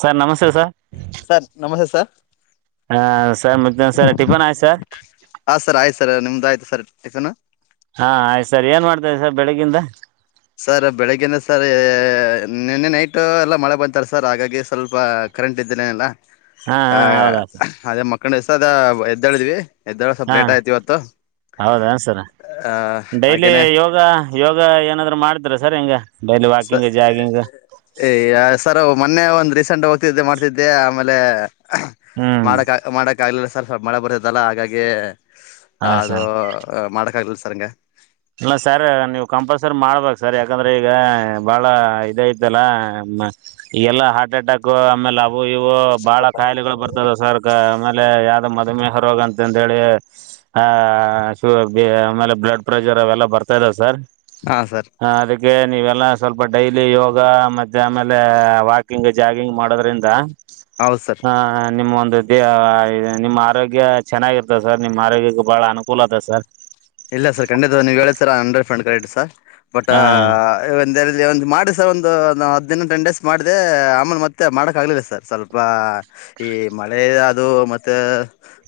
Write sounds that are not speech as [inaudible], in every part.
Sir ನಮಸ್ತೆ sir. Sir ನಮಸ್ತೆ sir. ಹಾ ಸರ್ ಮತ್ತ್ ಸರ್ ಟಿಫನ್ ಆಯ್ತ್ ಸರ್. ಹಾ ಸರ್ ಆಯ್ತು ಸರ್ ನಿಮ್ದಾಯ್ತು ಸರ್ ಟಿಫಿನ್. ಹಾ ಆಯ್ತು ಸರ್ ಏನ್ ಮಾಡ್ತಾ ಇದೀರಿ ಸರ್ ಬೆಳಿಗಿಂದ. ಸರ್ ಬೆಳಗ್ಗೆ ಇಂದ ಸರ್ ನಿನ್ನೆ ನೈಟು ಎಲ್ಲ ಮಳೆ ಬಂತಲ್ಲ ಸರ್ ಹಾಗಾಗಿ ಸ್ವಲ್ಪ ಕರೆಂಟ್ ಇದ್ದರೇನಿಲ್ಲ ಹಾ ಆ ಹಾ ಹೌದಾ ಸರ್ ಅದೇ ಮಕ್ಕಂಡಿದ್ದೆ ಸರ್ ಅದ ಎದ್ದೇಳಿದ್ವಿ. ಹಾ ಹೌದಾ ಸರ ಆ ಡೈಲಿ ಹಾಗೇನೆ ಯೋಗ ಯೋಗ ಏನಾದ್ರು ಮಾಡ್ತೀರಾ ಸರ್ ಹೆಂಗ ಡೈಲಿ ವಾಕಿಂಗ್ ಜಾಗಿಂಗ್. ಏ ಸರ್ ಮೊನ್ನೆ ಒಂದ್ ರೀಸೆಂಟ್ ಹೋಗ್ತಿದ್ದೆ ಮಾಡ್ತಿದ್ದೆ ಆಮೇಲೆ ಹ್ಮ್ ಮಾಡಕ್ ಮಾಡಕ್ ಆಗ್ಲಿಲ್ಲ ಸ್ವಲ್ಪ ಮಳೆ ಬರ್ತೈತಲ್ಲ ಹಾಗಾಗಿ ಹಾ ಅದು ಸರ್ ಮಾಡೋಕ್ಕಾಗಲಿಲ್ಲ ಸರ್ ಹಂಗೆ. ಇಲ್ಲ ಸರ್ ನೀವು ಕಂಪಲ್ಸರಿ ಮಾಡ್ಬೇಕು ಸರ್ ಯಾಕಂದ್ರೆ ಈಗ ಬಾಳ ಇದ ಐತಲ್ಲ ಮ್ ಈಗೆಲ್ಲ ಹಾರ್ಟ್ ಅಟ್ಯಾಕ್ ಆಮೇಲೆ ಅವು ಇವು ಬಹಳ ಖಾಯಿಲೆಗಳು ಬರ್ತದ ಸರ್. ಆಮೇಲೆ ಯಾವ್ದ್ ಮಧುಮೇಹ ರೋಗ ಅಂತಂದ ಹೇಳಿ. ಆ ಸು ಬಿ ಆಮೇಲೆ ಬ್ಲಡ್ ಪ್ರೆಷರ್ ಅವೆಲ್ಲಾ ಬರ್ತಾ ಇದ್ದಾವೆ ಸರ್ ಹಾ ಸರ್ ಆ ಅದ್ ಕ್ಕೆ ನೀವೆಲ್ಲ ಸ್ವಲ್ಪ ಡೈಲಿ ಯೋಗ ಮತ್ತೆ ಆಮೇಲೆ ವಾಕಿಂಗ್ ಜಾಗಿಂಗ್ ಮಾಡೋದ್ರಿಂದ ಹೌದ್ ಸರ್. ಹ ನಿಮ್ಮ ಒಂದು ದ ನಿಮ್ಮ ಆರೋಗ್ಯ ಚೆನ್ನಾಗಿರ್ತ ಸರ್ ನಿಮ್ಮ ಆರೋಗ್ಯಕ್ಕೆ ಬಹಳ ಅನುಕೂಲ ಅದ ಸರ್ ಇಲ್ಲ ಸರ್ ಖಂಡಿತ ನೀವು್ ಹೇಳ ಸರ hundred percent refund correct sir but ಹ ಒಂದು ಎರಲ್ಲಿ ಒಂದು ಮಾಡಿ ಸರ್ ಒಂದು ಹತ್ತು ದಿನ ಟೆನ್ ಡೇಸ್ ಮಾಡಿದೆ ಆಮೇಲೆ ಮತ್ತೆ ಮಾಡೋಕ್ಕಾಗಲಿಲ್ಲ ಸರ್ ಸ್ವಲ್ಪ ಈ ಮಳೆ ಅದು ಮತ್ತೆ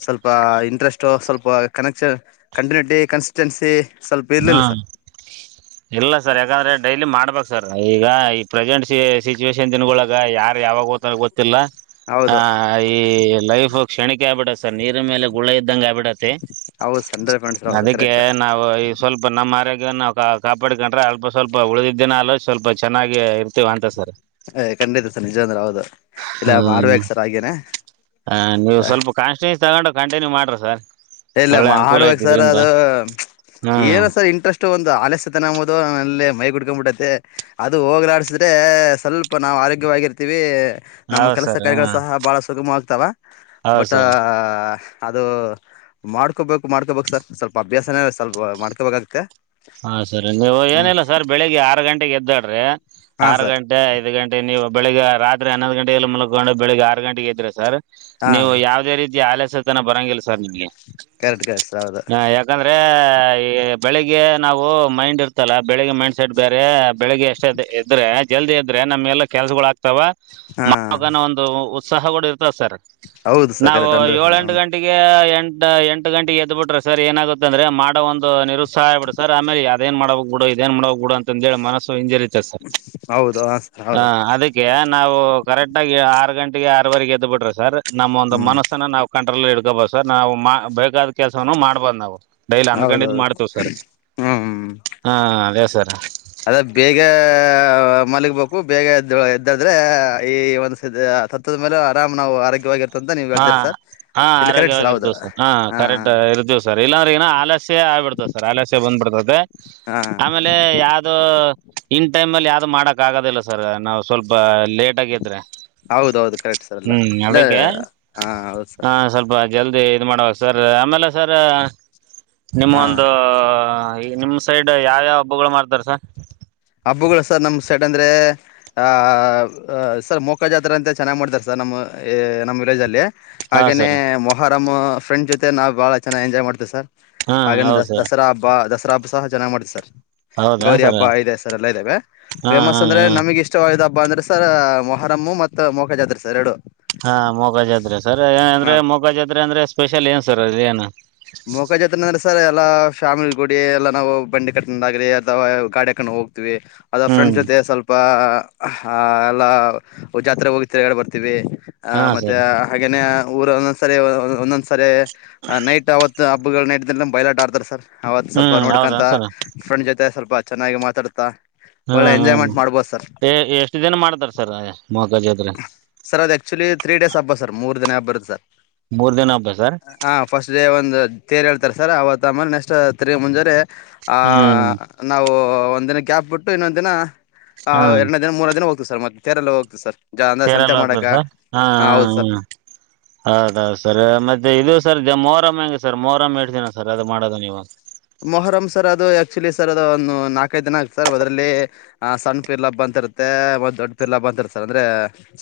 ಸ್ವಲ್ಪ ಇಂಟ್ರೆಸ್ಟ್ ಎ್ಟೋ ಸ್ವಲ್ಪ ಕನೆಕ್ಷನ್ ಕಂಟಿನ್ಯೂಟಿ ಕನ್ಸಿಸ್ಟೆನ್ಸಿ ಸ್ವಲ್ಪ ಹಾ ಇರಲಿಲ್ಲ ಸರ್ ಇಲ್ಲ ಸರ್ ಯಾಕಂದ್ರೆ ಡೈಲಿ ಮಾಡ್ಬೇಕಕ್ ಸರ್ ಈಗ ಈ ಪ್ರೆಸೆಂಟ್ ಸಿಚುವೇೇಶನ್ ದಿನ್ಗಳೊಳಗ ಯಾರ್ ಯಾವಾಗ [unintelligible] ಗೊತ್ತಿಲ್ಲ ಹ ಹೌದು ಈ ಲೈಫ್ ಕ್ಷಣಿಕ ಆಗ್ಬಿಡ ಸರ್ ನೀರ್ ಮೇಲೆ ಗುಳ ಇದ್ದಂಗಗೆ ಆಬಿಟ್ಟ ಹೌದು ಸರ್ ಹಂಡ್ರೆಡ್ ಪರ್ಸೆಂಟ್ ಸರ್ ಹೌದು ಅದಕ್ಕೆ ಕರೆಕ್ಟ್ ನಾವು ಸ್ವಲ್ಪ ನಮ್ಮ ಆರೋಗ್ಯವನ್ನು ಕಾಪಾಡಿಕೊಂಡ್ರೆ ಅಲ್ಪ ಸ್ವಲ್ಪ ಉಳಿದಿದ್ದಿನ ಅಲ್ಲೂ ಸ್ವಲ್ಪ ಚೆನ್ನಾಗಿ ಇರ್ತೀವ ಅಂತ ಸರ್ ಯ್ ಖಂಡಿತ ಸರ್ ನಿಜ ಅಂದ್ರೆ ಹೌದು ಇಲ್ಲ ಹ್ಮ್ ಮಾಡ್ಬೇಕು ಸರ್ ಹಾಗೇನೆ ಆ, ಹ ನೀವು ಸ್ವಲ್ಪ ಕಾನ್ಸ್ಟಿನ್ಯೂಸ್ ತಗೊಂಡು ಕಂಟಿನ್ಯೂ ಮಾಡ್ರಿ ಸರ್ ಇಲ್ಲ ಒಳ್ಳೆ ಅನುಕೂಲ ಮಾಡ್ಬೇಕು ಐತಿ ಸರ್ ಇದ್ರಿಂದ ಅದು ಹ್ಮ್ ಏನು ಸರ್ ಇಂಟ್ರೆಸ್ಟ್ ಅಷ್ಟು ಒಂದು ಆಲ್ಯಸೆತನಂಬೋದು ಅಲೆ ಮೈ ಬುಡ್ಕೊಂಡ್ಬಿಡೈತೆ ಅದು ಹೋಗಲಾಡ್ಸಿದ್ರೆ ಸ್ವಲ್ಪ ನಾವು ಆರೋಗ್ಯವಾಗಿರ್ತೀವಿ ನಮ್ಮ ಹೌದ್ ಕೆಲಸ ಸರ್ ಕಾರ್ಯಗಳು ಹ ಸಹ ಬಹಳ ಸುಗಮವಗ್ತಾವ ಹೌದ್ ಬಟ್ ಸರ್ ಅದು ಮಾಡ್ಕೋಬೇಕು ಮಾಡ್ಕೋಬೇಕು ಸರ್ ಸ್ವಲ್ಪ ಅಭ್ಯಾಸನೇ ಸ್ವಲ್ಪ ಮಾಡ್ಕೋಬೇಕಾಗತ್ತೆ. ಹಾ ಸರಿ ನೀವು ಏನಿಲ್ಲ ಸರ್ ಬೆಳಿಗ್ಗೆ ಆರು ಗಂಟೆಗೆ ಎದ್ದಾಡ್ರಿ ಹಾ ಆರು ಸರ್ ಗಂಟೆ ಗಂ ಐದು ಗಟೆ ನೀವು ಬೆಳಿಗ್ ರಾತ್ರಿ ಹನ್ನೊಂದು ಗಂಟೆಗೆಲ್ಲ ಮಲ್ಕೊಂಡು ಬೆಳಿಗ್ಗೆ ಆರು ಗಂಟೆಗೆ ಎದ್ರೆ ಸರ್ ಹಾ ನೀವು ಯಾವದೇ ರೀತಿ ಆಲಸತನ ಬರಂಗಿಲ್ಲ ಸರ್ ನಿಮ್ಗೆ ಕರೆಕ್ಟ್ ಕರೆಕ್ಟ್ ಸರ್ ಹೌದು ಹ ಯಾ ಯಾಕಂದ್ರೆ ಈ ಬೆಳಿಗ್ಗೆ ನಾವು ಮೈಂಡ್ ಇರ್ತಲ್ಲ ಬೆಳಿಗ್ಗೆ ಮೈಂಡ್ ಸೈಡ್ ಬೇರೆ ಬೆಳಗ್ಗೆ ಎಷ್ಟ ದ್ ಎದ್ರೆ ಜಲ್ದಿ ಇದ್ರೆ ನಮ್ಗೆಲ್ಲ ಕೆಲ್ಸಗಳಾಗ್ತದೆ ತವ ಹಾ [unintelligible] ಒಂದು ಉತ್ಸಾಹ ಗುಡ ಇರ್ತದ ಸರ್ ಹೌದು ಸರ್ ನಾವು ಕರೆಕ್ಟ್ ಹಂಡ್ರೆಡ್ ಏಳೆಂಟು ಪರ್ಸೆಂಟ್ ಗಂಟೆ ಎಂಟ ಎಂಟು ಗಂಟೆಗೆ ಎದ್ಬಿಟ್ರೆ ಸರ್ ಏನಾಗುತ್ತೆಂದ್ರೆ ಮಾಡೋ ಒಂದು ನಿರುತ್ಸಾಹ ಆಗಿಬಿಡ ಸರ್ ಆಮೇಲೆ ಅದಏನು ಮಾಡಬಕ್ ಬುಡು ಇದೇನು ಮಾಡ್ಬಕ್ ಅಂತ ಒಂದ್ವೇಳೆ ಮನಸ್ಸು ಇಂಜರಿ [unintelligible] ಹೌದು ಸರ್ ಹಾ ಹೌದು ಅದಿಕ್ಕೆ ನಾವು ಕರೆಕ್ಟ್ ಆಗಿ ಆರು ಗಂಟೆಗೆ ಆರವರೆಗೆ ಎದ್ ಬಿಟ್ರಿ ಸರ್ ನಮ್ಮ ಒಂದು ಹ್ಮ್ ಮನಸ್ಸನ ನಾವು ಕಂಟ್ರೋಲ್ ಹಿಡ್ಕೋಬೋದು ಸರ್ ನಾವು ಮ ಬೇಕಾದ ಕೆಲಸವನು ಮಾಡ್ಬಹದು ನಾವು ಡೈಲಿ ಅಂದ್ಕಂಡಿದ್ದು ಮಾಡ್ತೀವಿ ಸರ್ ಹ್ಮ್ ಹ್ಮ್ ಹಾ ಹಾ ಅದೇ ಸರ್ ಅದ ಬೇಗ ಮಲಗ್ಬೇಕು ಬೇಗ ಎದ್ದ ಎದ್ದಾದ್ರೆ ಈ ಒಂದಸದ ಮೇಲೆ ಆರಾಮ ನಾವು ಆರೋಗ್ಯವಾಗಿರ್ ಹಾ ಹಾ ಹೌದು ಆರೋಗ್ಯವಾಗಿರ್ತಸ ಹಾ ಕರೆಕ್ಟ್ ಇರ್ದಿ ಸರ್ ಇಲ್ಲಂದ್ರೆಗನ ಆಲಸ್ಯ ಆಗ್ಬಿಡ್ತದೆ ಸರ್ ಆಲಸ್ಯ ಬಂದಬಿಡ್ತದೆ. ಹಾ ಯಾವದು ಇನ್ ಟೈಮ್ ಅಲ್ಲಿ ಯಾವ್ದು ಮಾಡಕ್ ಆಗೋದಿಲ್ಲ ಸರ್ ನಾವ್ ಸ್ವಲ್ಪ ಲೇಟ್ ಆಗೆದ್ರೆ ಹೌದೌದು ಕರೆಕ್ಟ್ ಸರ್ ಅಲ್ಲ ಇಲ್ಲ ಹ ಹೌದು ಸರ್ ಹಾ ಸ್ವಲ್ಪ ಜಲ್ದಿ ಇದು ಮಾಡುವಕ್ ಸರ್ ಆಮೇಲೆ ಸರ್ ಹಾ ನಿಮ್ಮೊಂದು ನಿಮ ಸೈಡ್ ಯಾವ್ಯಾವ ಹಬ್ಬಗಳು ಮಾಡ್ತಾರ ಸ ಹಬ್ಬುಗಳು ಸರ್ ನಮ್ ಸೈಟ್ ಅಂದ್ರೆ ಆ ಸರ್ ಮೊಕ ಜಾತ್ರೆ ಅಂತ ಚೆನ್ನಾಗಿ್ ಮಾಡ್ತಾರೆ ಸರ್ ನಮ್ಮ ನಮ್ಮ್ ವಿಲೇಜ್ ಅಲ್ಲಿ ಹಾ ಹಾಗೇನೇ ಸರ್ ಮೊಹರಂ್ ಫ್ರೆಂಡ್ ಜೊತೆ ನಾವ್ ಬಾಳ ಚೆನ್ನಾಗಿ ಎಂಜಾಯ್ ಮಾಡ್ತೇವೆ ಸರ್ ಹಾ ಹಾಗನ ದ ಹೌದು ಸರ್ ದಸರಾ ಹಬ್ಬ ದಸರಾ ಹಬ್ಬ ಸಹ ಚನಾಗ್ ಮಾಡತಿ ಸರ್ ಹೌದಾ ಗೌರಿ ಸರ್ ಹಬ್ಬ ಹಾ ಇದೆ ಲ್ಲ ಇದಾವ ಫೇಮಸ್ ಹಾ ಅಂದ್ರೆ ಹಾ ನಮ ಈಗ ಇಷ್ಟವಿದ್ದ ಹಬ್ಬ ಅಂದ್ರೆ ಸರ್ ಮೊಹರಮ್ಮು ಮತ್ತು ಮೊಕಜಾತ್ರ ಅ ಆದ್ರೆ ಸರ್ ಎರಡು ಹಾ ಮೊಗ ಜಾತ್ರೆ ಸರ್ ಹಾ ಅಂದ್ರೆ ಮೊಗ ಜಾತ್ರೆ ಅಂದ್ರೆ ಸ್ಪೆಷಲ್ ಏನ್ ಸರ್ ಅದೇನು [unintelligible] ಜಾತ್ರೆ ತ ಅಂದ್ರೆ ಸರ್ ಎಲ್ಲಾ ಫ್ಯಾಮಿಲಿ ಗೂಡಿ ಎಲ್ಲಾ ನಾವು ಬಂಡಿ ಕಟ್ಟ ಆಗ್ರಿ ಅಥವಾ ಗಾಡಿ ಹಾಕೊಂಡು ಹೋಗ್ತಿವಿ ಅದು ಫ್ರೆಂಡ್ಸ್ ಹ್ಮ್ ಜೊತೆ ಸ್ವಲ್ಪ ಎಲ್ಲ ಜಾತ್ರೆ ಹೋಗಿ ತಿರ್ಗಾಡೆ ಬರ್ತೀವಿ ಆ ಹಾ ಮತ್ತೆ ಸರ್ ಹಾಗೇನೆ ಊರ ಒಂದೊಂದ್ಸರಿ ಒಂದೊಂದ್ಸರಿ ನೈಟ್ ಅವತ್ ಹಬ್ಬಗಳ ನೈಟ್ ಬೈಲಾಟ ಆಡ್ತಾರೆ ಸರ್ ಅವತ್ ಸ್ವಲ್ಪ ಹ್ಮ್ ಹೌದಾ ನೋಡ್ಕೊಂತ ಸರ್ ಫ್ರೆಂಡ್ ಜೊತೆ ಸ್ವಲ್ಪ ಚೆನ್ನಾಗಿ ಮಾತಾಡ್ತಾ ಹಾ ಒಳ್ಳೆ ಹಾ ಎಂಜಾಯ್ಮೆಂಟ್ ಮಾಡ್ಬೋದು ಸರ್ ಎಷ್ಟು ದಿನ ಮಾಡ್ತಾರೆ ಸರ್ ಮೊಕಜಾತ್ರೆ ಸರ್ ಅದು ಆಕ್ಚುಲಿ ತ್ರೀ ಡೇಸ್ ಹಬ್ಬ ಸರ್ ಮೂರು ದಿನ ಹಬ್ಬ ಇರುದು ಸರ್ ಮೂರ್ ದಿನ ಹಬ್ಬ ಸರ್ ಹಾ ಫಸ್ಟ್ ಡೇ ಒಂದು ತೇರು ಎಳ್ತಾರೆ ಸರ್ ಆವತ್ತ ಮೇಲೆ ನೆಕ್ಸ್ಟ್ ತಿರ್ಗಿ ಮುಂಜಾರೆ ಹ್ಮ್ ನಾವು ಒಂದ ದಿನ ಕ್ಯಾಪ್ ಬಿಟ್ಟು ಇನ್ನೊಂದ್ ದಿನ ಹಾ ಎರಡನೇ ದಿನ ಮೂರೇ ದಿನ ಹೋಗ್ತವಿ ದು ಸರ್ ಮತ್ತೆೇರೆಲ್ಲ ಹೋಗತೀವ ಸರ್ ಅಂದ್ರೆ ಸಂತೆ ಸೇರೆಲ್ಲ ಹೋಗಬ್ರ ಮಾಡಕ ಸ ಹಾ ಹಾ ಹೌದು ಸರ್ ಹ್ಮ ಹೌದೌದು ಸರ್ ಮತ್ತೆ ಇದು ಸರ್ ಮೋರಮ್ಮ ಹೆಂಗೆ ಸರ್ ಮೋರಮ್ಮ ಎಡ್ತ ದಿನ ಸರ್ ಅದು ಮಾಡೋದು ನೀವು ಮೊಹರಂ ಸರ್ ಅದು ಆಕ್ಚುಲಿ ಸರ್ ಅದು ಒಂದು ನಾಲ್ಕೈದು ದಿನ ಆಗ್ತ ಸರ್ ಅದರಲ್ಲಿ ಆ ಸಣ್ಣ ಪಿರ್ಲಬ್ ಬಂತಿರುತ್ತೆ ಮತ್ತ್ ದೊಡ್ ಪರ್ಲಬ್ ಬಂತಿರುತ್ತರ್ ಅಂದ್ರೆ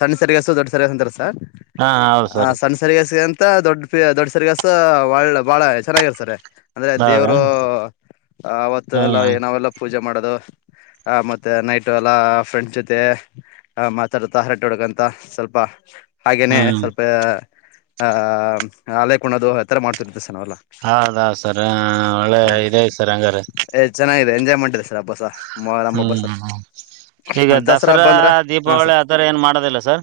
ಸಣ್ಣ ಸರಿಗಸು ದೊಡ್ಡ ಸರಿಯ ಅಂತಾರ ಸರ್ ಹಾ ಹೌದು ಸರ್ ಸಣ್ಣ ಸರಿಗಸ್ಗ ಅಂತ ದೊಡ್ಡ ಪ ದೊಡ್ಡ ಸರಿಗಾಸಸ್ ಒಳ್ಳ ಬಾಳ ಚೆನ್ನಾಗಿರ್ತಾರೆ ಅಂದ್ರೆ ಹೌದಾ ದೇವರು ಅವತ್ತ ಎಲ್ಲಾ ಏ ಹ್ಮ್ ನಾವೆಲ್ಲ ಪೂಜೆ ಮಾಡೋದು ಆ ಮತ್ತೆ ನೈಟ್ ಎಲ್ಲಾ ಫ್ರೆಂಡ್ಸ್ ಜೊತೆ ಹ ಮಾತಾಡುತ್ತಾ ಹರಟೇ ಹೊಡುಗಂತ ಸ್ವಲ್ಪ ಹಾಗೇನೆ ಹ್ಮ್ ಸ್ವಲ್ಪ ಆಹ ಅಲೆ ಕುಣೋದು ಆತರ ಮಾಡತಿರತ್ತಿ ಸರ್ ನಾವೆಲ್ಲ ಹೌದ್ ಸರ್ ಒಳ್ಳೆ ಹ ಇದೇ ಸರ್ ಹಂಗಾರ ಏ ಚೆನ್ನಾಗಿದೆ ಎಂಜಾಯ್ ಮೆಟ್ ಸರ್ ಹಬ್ಬ ಸರ್ ನಮ್ಮ ಹಬ್ಬ ಹ್ಮ್ ಸರ್ ಹ್ಮ್ ಈಗ ದಸರಾ ಹಬ್ಬ ಅಂದ್ರೆ ಹಾ ಸರ್ ದೀಪಾವಳಿ ಆಥರ ಏನು ಮಾಡೋದಿಲ್ಲ ಸರ್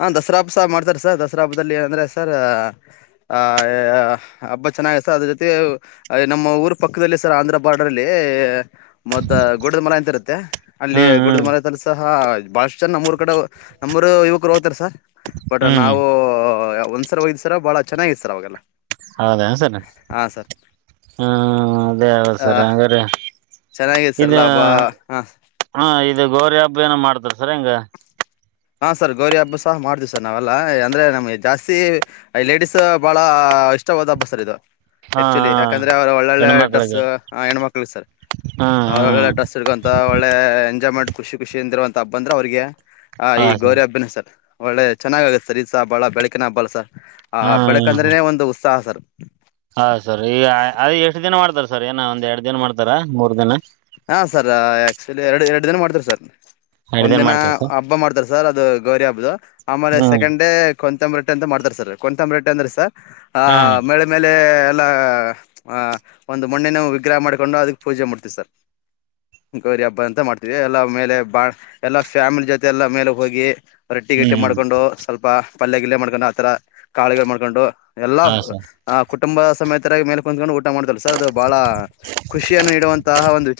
ಹಾ ದಸರಾ ಹಬ್ಸಹ ಮಾಡ್ತಾರೆ ಸರ್ ದಸರಾಬ್ಬದಲ್ಲಿ ಅಂದ್ರೆ ಸರ್ ಆಹ ಹಬ್ಬ ಚೆನ್ನಾಗತ ಅದ್ರ ಜೊತೆ ನಮ್ಮ ಊರ ಪಕ್ಕದಲ್ಲಿ ಸರ್ ಆಂಧ್ರ ಬಾರ್ಡರ್ ಅಲ್ಲಿ ಮದ್ದ ಗುಡ್ಡದ ಮರ ಅಂತ ಇರುತ್ತೆ ಅಲ್ಲಿ ಹ್ಮ್ ಗುಡಿದ ಹ್ಮ್ ಮರತಸರ್ ಬಹಳಷ್ಟ್ ಜನ ನಮ್ಮೂರ್ ಕಡೆ ನಮ್ಮೂರು ಯುವಕರು ಹೋಗ್ತಾರ ಸರ್ ಬಟ್ ಹ್ಮ್ ನಾವು ಒಂದ್ಸರ ಹೋಗಿದ್ದೇವೆ ಒಂದರ ಬಾಳ ಚೆನ್ನಾಗ್ ಸರ್ ಅವಾಗೆಲ್ಲ ಹೌದಾ ಸರ್ ಹಾ ಸರ್ ಹ ಅದೇ ಆ ಸರ್ ಹಾಗಂದ್ರೆ ಚೆನ್ನಾಗಿದೆ ಸರ್ ಇದ ಎಲ್ಲ ಹಬ್ಬ ಹಾ ಹಾ ಇದು ಗೌರಿ ಹಬ್ಬ ಏನ ಮಾಡ್ತಾರ ಸರ್ ಹಂಗ ಹಾ ಸರ್ ಗೌರಿ ಹಬ್ಬ ಸಹ ಮಾಡ್ತೀವಿ ಸರ್ ನಾವೆಲ್ಲ ಅಂದ್ರೆ ನಮಗೆ ಜಾಸ್ತಿ ಲೇಡಿಸ್ ಬಹಳ ಇಷ್ಟವಾದ ಹಬ್ಬ ಸರ್ ಇದು ಹಾ ಆಕ್ಚುಲಿ ಹಾ ಯಾಕಂದ್ರೆ ಅವ್ರರು ಒಳ್ಳೊಳ್ಳೆ ಡ್ರೆಸ್ ಹೆಣ್ಮಕ್ಳಿಗೆ ಹೆಣ್ಮಕ್ಳಿಗೆ ಸರ್ ಹ್ಮ್ ಅವರು ಒಳ್ಳೊಳ್ಳೆ ಹ್ಮ್ ಡ್ರೆಸ್ ಸಗಂತ ಒಳ್ಳೆಯ ಎಜಾಯ್ಮೆಂಟ್ ಖುಷಿ ಖಷಿಯಿಂದಿರುವಂಥ ಹಬ್ಬಂದರೇ ಅವ್ರಿಗೆ ಹ ಈ ಗೌರಿ ಹಬ್ಬನ ಸರ್ ಒಳ್ಳೆ ಚೆನ್ನಾಗುತ್ತೆ ಸರ್ ಈಸ ಹಬ್ಬಳ ಬೆಳಕಿನ ಹಬ್ಬಾಳ ಸರ್ ಆ ಹ್ಮ್ ಬೆಳಕಂದ್ರೆನೆ ಒಂದು ಉತ್ಸಾಹ ಸರ್ ಹಾ ಸರ್ ಈಗ ಅದ ಎಷ್ಟು ದಿನ ಮಾಡ್ತಾರ ಸರ್ ಏನ ಒಂದ್ ಎರಡು ದಿನ ಮಾಡ್ತಾರ ಮೂರ್ ದಿನ ಹಾ ಸರ್ ಆಕ್ಚುಲಿ ಎರಡು ಎರಡು ದಿನ ಮಾಡ್ತರಿ ಸರ್ ಎರಡ್ ಒಂದ ದಿನ ಮಾಡ್ತಾರ ಸರ್ ಹಬ್ಬ ಮಾಡ್ತಾರ ಸರ್ ಅದು ಗೌರಿ ಹಬ್ಬದ ಆಮೇಲೆ ಹ್ಮ್ ಸೆಕೆಂಡ್ ಡೇ ಕೊಂತಂಬ ರೇಟ್ಟೆ ಅಂತ ಮಾಡ್ತಾರೆ ಸರ್ ಕೊಂತಂಬ ರೇೆ ಅಂದ್ರೆ ಸರ್ ಆ ಹ್ಮ್ ಮಳ ಆಮೇಲೆ ಎಲ್ಲಾ ಒಂದು ಮಣ್ಣಿನ ವಿಗ್ರಹ ಮಾಡ್ಕೊಂಡು ಅದಕ್ಕೆ ಪೂಜೆ ಮಾಡ್ತೀವಿ ಸರ್. ಗೌರಿ ಹಬ್ಬ ಅಂತ ಮಾಡ್ತೀವಿ ಎಲ್ಲಾ ಮೇಲೆ ಬಾ ಎಲ್ಲಾ ಫ್ಯಾಮಿಲಿ ಜೊತೆ ಎಲ್ಲಾ ಮೇಲೆ ಹೋಗಿ. ರೊಟ್ಟಿ ಗಿಟ್ಟಿ ಹ್ಮ್ ಮಾಡ್ಕೊಂಡು ಸ್ವಲ್ಪ ಪಲ್ಯ ಗಿಲ್ಯ ಮಾಡ್ಕೊಂಡು ಆತರ ಕಾಳುಗಳು ಮಾಡ್ಕೊಂಡು ಎಲ್ಲಾ ಹಾ ಸರ್ ಆ ಕುಟುಂಬ ಸಮೇತರಾಗಿ ಮೇಲೆ ಕುತ್ಕೊಂಡು ಊಟ ಮಾಡ್ತೀವ್ ಸರ್ ಅದು ಬಹಳ ಖುಷಿಯನ್ನು ನೀಡುವಂತಹ ಒಂದ್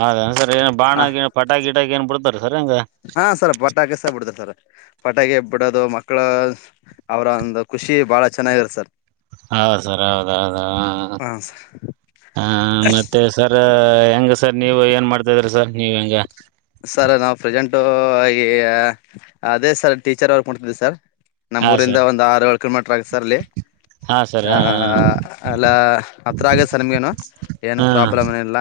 ಹ ಹಂಗರೆ ಬಾಣಾಗಿ ಪಟಾಕಿ ಗಿಟಾಕಿ ಏನ್ ಬುಡ್ತಾರ ಸರ್ ಹೆಂಗ ಹಾ ಸರ್ ಪಟಾಕಿ ಸ ಬಿಡತ್ತಾರ್ ಸರ್ ಪಟಾಕಿ ಬಿಡೋದು ಮಕ್ಕಳು. ಅವರ ಒಂದು ಖುಷಿ ಬಾಳ ಚೆನ್ನಾಗಿರುತ್ತ್ ಸರ್ ಹೌದ ಸರ್ ಹೌದೌದು ಹ ಹ ಮತ್ತು ಸರ್ ಹೆಂಗ್ ಸರ್ ನೀವು ಏನ್ ಮಾಡ್ತಾ ಇದ್ದೀರಿ ಸರ್ ನೀವು ಹೆಂಗ್ ಸರ್ ನಾವು ಪ್ರೆಸೆಂಟು ಈ ಅದೇ ಸರ್ ಟೀಚರ್ ವಾರ್ಕ್ ಮಾಡತಿದ್ದೀವಿ ಸರ್. ಹಾ ನಮ್ಮೂರಿಂದ ಸರ್ ಒಂದ್ ಆರು ಏಳೂ ಕಿಲೋಮೀಟರ್ ಆಗುತ್ತೆ ಸರ್ ಅಲ್ಲಿ. ಹಾ ಸರ್ ಹಾ ಆ ಅಲ್ಲ ಹತ್ರ ಆಗುತ್ತ ಸರ್ ನಿಮ್ಗೇನು. ಏನ್ ಹ್ಮ್ ಪ್ರಾಬ್ಲಮ್ ಇಲ್ಲ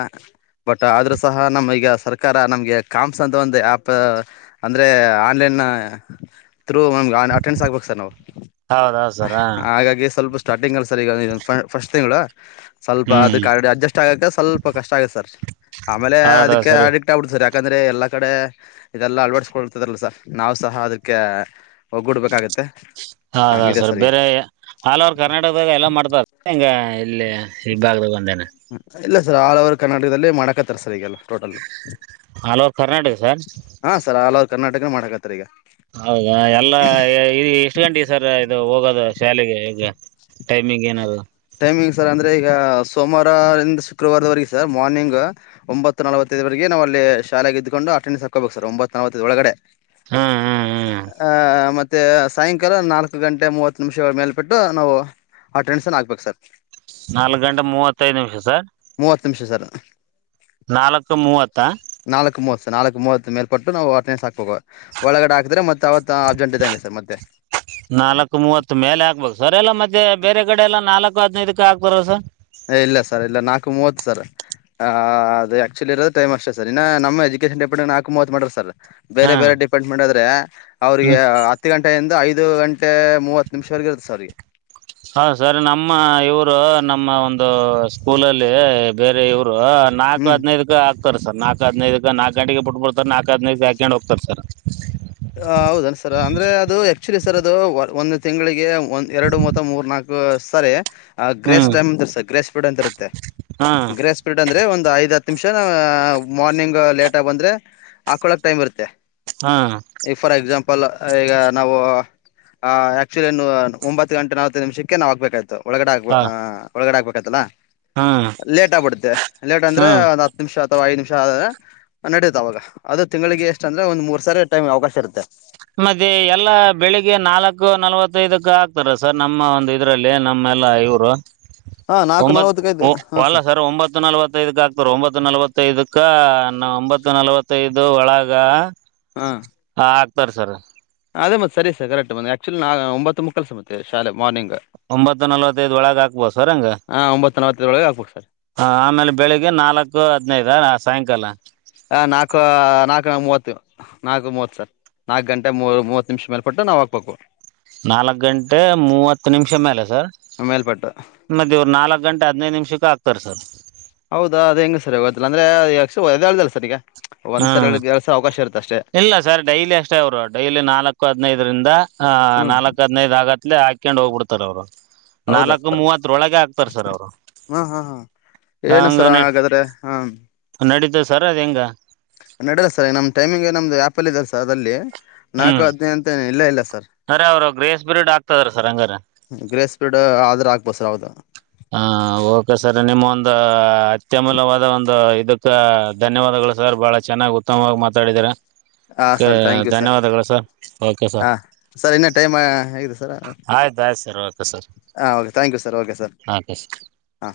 ಬಟ್ ಆದ್ರೂ ಸಹ ನಮ್ ಈಗ ಸರ್ಕಾರ ನಮಗೆ. ಕಾಮ್ಸ್ ಅಂತ ಒಂದು ಆ್ಯಪ್ ಅಂದರೆ ಆನ್ ಲೈನ್ ಥ್ರೂ ನಮಗ್ ಅಟೆಂಡಸ್ ಆಗ್ಬೇಕು ಸರ್ ನಾವು ಹೌದಾ ಸರ್ ಹಾ ಹಾಗಾಗಿ ಸ್ವಲ್ಪ್ ಸ್ಟಾರ್ಟಿಂಗ್ ಅಲ್ಲಿ ಸರ್ ಈಗ ಫಸ್ಟ್ ತಿಂಗಳಾ. ಸ್ವಲ್ಪ ಹ್ಮ್ ಅದಕ್ಕ ಅಡ್ಜಸ್ಟ್ ಆಗಕ ಸ್ವಲ್ಪ ಕಷ್ಟ ಆಗುತ್ತೆ ಸರ್ ಆಮೇಲೆ ಹೌದಾ ಅದಕ್ಕ ಸರಿ ಅಡಿಕ್ಟ್ ಆಗ್ಬಿಡತ್ತ್ ಸರ್ ಯಾಕಂದ್ರೆ ಎಲ್ಲಾ ಕಡೆ ಇದೆಲ್ಲಾ ಅಳ್ವಡಿಸಕೊರ್ತದಲ್ಲ ಸರ್ ನಾವ್ ಸಹ ಅದಕ್ಕೆ ಒಗೂಡ್ಬೇಕಾಗುತ್ತೆ. ಹೌದ ಸರ್ ಬೇರೆ ಆಲ್ ಓವರ್ ಕರ್ನಾಟಕದಾಗ ಎಲ್ಲಾ ಮಾಡ್ತಾರ್ ಸರ್ ಹೆಂಗೆ ಇಲ್ಲೇ ಈ ಭಾಗದಾಗ ಒಂದೇನಾ. ಹ್ಮ್ ಇಲ್ಲ ಸರ್ ಆಲ್ ಓವರ್ ಕರ್ನಾಕದಲ್ಲಿ ಮಾಡ್ಕತ್ತಾರೆ ಸರ್ ಈಗೆಲ್ಲ. Total all over Karnataka sir ಹಾಂ ಸರ್ ಆಲ್ ಓವರ್ ಕರ್ನಾಟಕ ಮಾಡಾಕತ್ತರ್ ಈಗ ಹೌದಾ ಎಲ್ಲಾ ಈ ಎಷ್ಟು ಗಂಟೆಗೆ ಸರ್ ಇದು ಹೋಗೋದು ಶಾಲೆಗೆ ಈಗ. ಟೈಮಿಂಗ್ ಏನಾದ್ರೂ ಟೈಮಿಂಗ್ ಸರ್ ಅಂದ್ರೆ ಈಗ ಸೋಮವಾರ ರಿಂದ ಶುಕ್ರವಾರದವರೆಗೆ ಸರ್ ಮಾರ್ನಿಂಗ್ ಒಂಬತ್ತು ನಲ್ವತ್ತೈದ್ರೆಗ್ ನಾವು ಅಲ್ಲಿ ಶಾಲೆಗೆ ಇದ್ದಕಂಡು ಅಟೆಂಡೆನ್ಸ್ ಹಾಕೋಬೇಕು ಸರ್ ಒಂಬತ್ತು ನಲವತ್ತೈದ್ ಒಳಗಡೆ. ಹ ಹ ಮತ್ತೆ ಸಾಯಂಕಾಲ ನಾಲ್ಕು ಗಂಟೆ ಮೂವತ್ತು ನಿಮಿಷ ಮೇಲ್ಪಟ್ಟು ನಾವು ಆಟೆಂಡ್ಸನ್ ಆಗ್ಬೇಕು ಸರ್. ನಾಲ್ಕು ಗಂಟೆ ಮೂವತ್ತೈದು ನಿಮಿಷ ಸರ್ ಮೂವತ್ತು ನಿಮಿಷ ಸರ್ ನಾಲ್ಕು ಮೂವತ್ತಾ ನಾಲ್ಕೂ ಮೂವತ್ತು ನಾಲ್ಕೂ ಮೂವತ್ತು ಮೇಲ್ಪಟ್ಟು ನಾವು ಅಂಟೆಡೆನ್ಸ್ ಹಾಕಬೇಕು. ಒಳಗಡೆ ಹಾಕಿದ್ರೆ ಮತ್ತೆ ಅವತ್ ಅಬ್ಸೆಂಟ್ ಇದ್ದಂಗೆ ಸರ್ ಮತ್ತೆ. ನಾಲ್ಕು ಮೂವತ್ತು ಮೇಲೆ ಹಾಕ್ಬೇಕು ಸರ್ ಎಲ್ಲಾ ಮತ್ತೆ ಬೇರೆ ಕಡೆ ಎಲ್ಲಾ ನಾಲ್ಕು ಹದಿನೈದಕ್ಕೆ ಹಾಕ್ತಾರಲ್ಲ ಸರ್ ಹೆ ಇಲ್ಲ ಸರ್ ಇಲ್ಲ ನಾಲ್ಕು ಮೂವತ್ತು ಸರ್ ಹ ಅ ಆಕ್ಚುಲಿ ಇರೋ ಟೈಮ್ ಅಷ್ಟೇ ಸರ್ ಇನ್ನು ನಮ್ಮ ಎಜುಕೇಶನ್ ಡಿಪಾರ್ಟ್ಮೆಂಟ್ ನಾಲ್ಕು ಮೂವತ್ತು ಮಾಡ್ರ್ ಸರ್. ಬೇರೆ ಹಾಂ ಬೇರೆ ಡಿಪಾರ್ಟ್ಮೆಂಟ್ ಆದ್ರೆ ಹ್ಞೂ ಅವ್ರಿಗೆ ಹತ್ ತ್ತು ಗಂಟೆಯಿಂದ ಐದು ಗಂಟೆ ಮೂವತ್ತು ನಿಮಿಷವರೆಗೆ ಇರುತ್ತೆ ಸರ್ ಅವರಿಗೆ. ಹಾ ಸರ್ ನಮ್ಮ ಇವ್ರು ನಮ್ಮ ಒಂದು ಸ್ಕೂಲಲ್ಲಿ ಬೇರೆ ಇವರು. ನಾಕು ಹ್ಮ್ ಹದಿನೈದು ಹಾಕ್ತಾರೆ ಸರ್ ನಾಕು ಹದಿನೈದು ನಾಕು ಗಂಟೆಗೆ ಬಿಟ್ಟುಬಿಡ್ತಾರ್ ನಾಕ್ ಹದಿನೈದುಕ್ಕೆ ಹಾಕ್ಕೊಂಡ್ ಹೋಗತ್ತಾರ್ ಸರ್. ಹ ಹೌದ ಸರ್ ಅಂದ್ರೆ ಅದು ಆಕ್ಚುಲಿ ಸರ್ ಅದು ಒಂದು ತಿಂಗಳಿಗೆ ಒಂದ್ ಎರಡು ಮತ್ತ್ ಮೂರ್ ನಾಕ್ ಸರಿ ಹ್ಞೂ ಗ್ರೇಸ್ ಟೈಮ್ ಅಂತ ಗ್ರೇಸ್ ಫೀಲ್ಡ್ ಅಂತ ಇರುತ್ತೆ ಹಾಂ ಗ್ರೇಸ್ ಸ್ಪಟ್ ಅಂದ್ರೆ ಒಂದು ಐದ ಹತ್ ನಿಮಿಷ ಮಾರ್ನಿಂಗ್ ಲೇಟ್ ಆಗಿ ಬಂದ್ರೆ ಹಾಕೊಳಕ್ ಟೈಮ್ ಇರುತ್ತೆ. ಹಾ ಈ ಫಾರ್ ಎಕ್ಸಾಂಪಲ್ ಈಗ ನಾವು. ಹ ಆಕ್ಚುಲಿ ಇನ್ನು ಒತ್ ಗಂಟೆ ನಾಲ್ವೈತೈದು ನಿಮಿಷಕ್ಕೆ ನಾವ್ ಆಗ್ಬೇಕಾಗಿತ್ತು. ಒಳಗಡೆ ಹಾಬೇಕ ಹಾಂ ಒಳಗಡೆ ಹಾಕ್ಬೇತ್ತಲ್ಲ ಹಾಂ ಲೇಟ್ ಆಗ್ಬಿಡುತ್ತೆ ಲೇಟ್ ಅಂದ್ರೆ ಹಾಂ ಒಂದು ಹತ್ ಹ ನಿಮಿಷ ಅಥವಾ ಐದು ನಿಮಿಷ ಆದ ನಡೆಯತ ಅವಾಗ ಅದು ತಿಂಗಳಿಗೆ ಎಷ್ಟ ಅಂದ್ರೆ ಒಂದ್ ಮೂರ್ ಸಾರಿ ಟೈಮ್ ಅವಕಾಶ. ತೀರುತ್ತೇ. ಮತ್ತೆ ಎಲ್ಲಾ ಬೆಳಿಗ್ಗೆ ನಾಲ್ಕು ನಲವತೈದಕ ಅಕ್ತಾರ ಸರ್ ನಮ್ಮ ಒಂದು ಇದು. ಇದರಲ್ಲಿ ನಮ್ಮೆಲ್ಲ ಇವರು ಹಾ ನಾಲ್ಕು ಒಂಬತ್ ನಲ್ವತ್ತಕೈದು ಹಾ ಅಲ್ಲ ಸರ್ ಒಂಬತ್ತು ನಲವೈತೈದುಕಾ ಹಾಕ್ತಾರೆ ಸರ್ ಒಂಬತ್ತು ನಲ್ವತ್ತೈದಕ್ಕನ್ನ ಒಂಬತ್ತು ನಲ್ವತ್ತೈದು ಒಳಗ. ಹಾ ಹಾ ಆಗ್ತಾರ ಸರ್. ಅದೇ ಮತ್ತೆ ಸರಿ ಸರ್ ಕರೆಕ್ಟ್ ಮ ಆಕ್ಚುಲಿ ನಾ ಒಂಬತ್ತ ಮುಕ್ಕಾಲು ಸರ್ ಮತ್ತೆ ಶಾಲೆ ಮಾರ್ನಿಂಗ್. ಒಂಬತ್ತು ನಲವತ್ತೈದ್ ಒಳಗೆ ಹಾಕ್ಬೋದು ಸರ್ ಅಂಗ. ಹಾ ಒಂಬತ್ತುತ ನಲವತ್ತೈ ದೊರಳಗ ಹಾಕಬೇಕು ಸರ್ ಅಂಗ. ಹ ಆಮೇಲೆ ಬೆಳಿಗ್ಗೆ ನಾಲ್ಕು ಹದ್ನೈದ ಸಾಯಂಕಾಲ. ಹ ನಾಕು ನಾಕು ಮೂವತ್ತು. ನಾಲ್ಕು ಮೂವತ್ ಸರ್ ನಾಲ್ಕ ಗಂಟೆ ಮೂರು ಮೂವತ್ ನಿಮಿಷ ಮೇಲೆಪಟ್ಟು ನಾವು ಹಾಕ್ಬೇಕು. ನಾಲ್ಕ್ ಗಂಟೆ ಮೂವತ್ತು ನಿಮಿಷ ಮೇಲೆ ಸರ್. ಮೇಲ್ಪಟ್ಟು ಮತ್ತೆ ಇವ್ರು ನಾಲ್ಕ ಗಂಟೆ ಹದಿನೈದು ನಿಮಿಷಕ್ಕೆ ಆಗ್ತಾರೆ ಸರ್. ಹೌದಾ ಅದ ಹೆಂಗೆ ಸರ್ ಗೊತ್ತಿಲ್ಲ ಅಂದ್ರೆ ಹೇಳ್ದಲ್ಲ ಸರ್ ಈಗ ಒಂದ್ ಹಾ ಸಲ ಎರಡ್ ಸಲ ಅವಕಾಶ ಇರುತ್ತೆ ಅಷ್ಟೇ. ಇಲ್ಲ ಸರ್ ಡೈಲಿ ಅಷ್ಟ ಅವ್ರು ಡೈಲಿ ನಾಲ್ಕು ಹದಿನೈದರಿಂದ್ ನಾಲ್ಕ್ ಹದಿನೈದು ಆಗತ್ತ ಇಲ್ಲ ಹಾಕಿಕೊಂಡು ಹೋಗಿ ಬಿಡ್ತಾರೆ ಅವ್ರು. ಹೌದಾ ನಾಲ್ಕು ಮೂವತ್ತರೊಳಗೆ ಹಾಕ್ತಾರೆ ಸರ್ ಅವರು ಏನು ಹಂಗ [unintelligible] ನಡೀತದ ಸರ್ ಅದ್ ಹೆಂಗ. ನಡಲ್ಲ ಸರ್ ಈಗ ನಮ್ಮ ಟೈಮಿಂಗ್ ನಮ್ದು ಆ್ಯಪಲ್ಲ ಇದೆ ಸರ್ ಅದಲ್ಲಿ ನಾಲ್ಕು ಹದಿನೈದು ಇಲ್ಲೆ ಇಲ್ಲ ಸರ್. ಸರಿ ಅವರು ಗ್ರೇಸ್ ಪ್ರಿಡ್ ಆಗ್ತದಾರ ಸರ್ ಹಂಗಾರ. ಗ್ರೇಸ್ ಪ್ರಿಡ್ ಆದ್ರೆ ಆಗ್ಬೋದು ಸರ್ ಹೌದು. ಹ ಓಕೆ ಸರ್ ನಿಮ್ಮೊಂದು ಅತ್ಯಮೂಲ್ಯವಾದ ಒಂದು ಇದು. ಧನ್ಯವಾದಗಳು ಸರ್ ಬಹಳ ಚೆನ್ನಾಗಿ ಉತ್ತಮವಾಗಿ ಮಾತಾಡಿದಿರ. ಹಾಂ ಓ ಸರ್ ಥ್ಯಾಂಕ್ ಯು ಸರ್ ಧನ್ಯವಾದಗಳು ಸರ್ ಓಕೆ ಸರ್. ಹಾಂ ಸರ್ ಇನ್ನ ಟೈಮ್ ಹಗಿದೆ ಸರ. ಆಯ್ತು ಆಯ್ತು sir okay sir okay sir. ಹಾ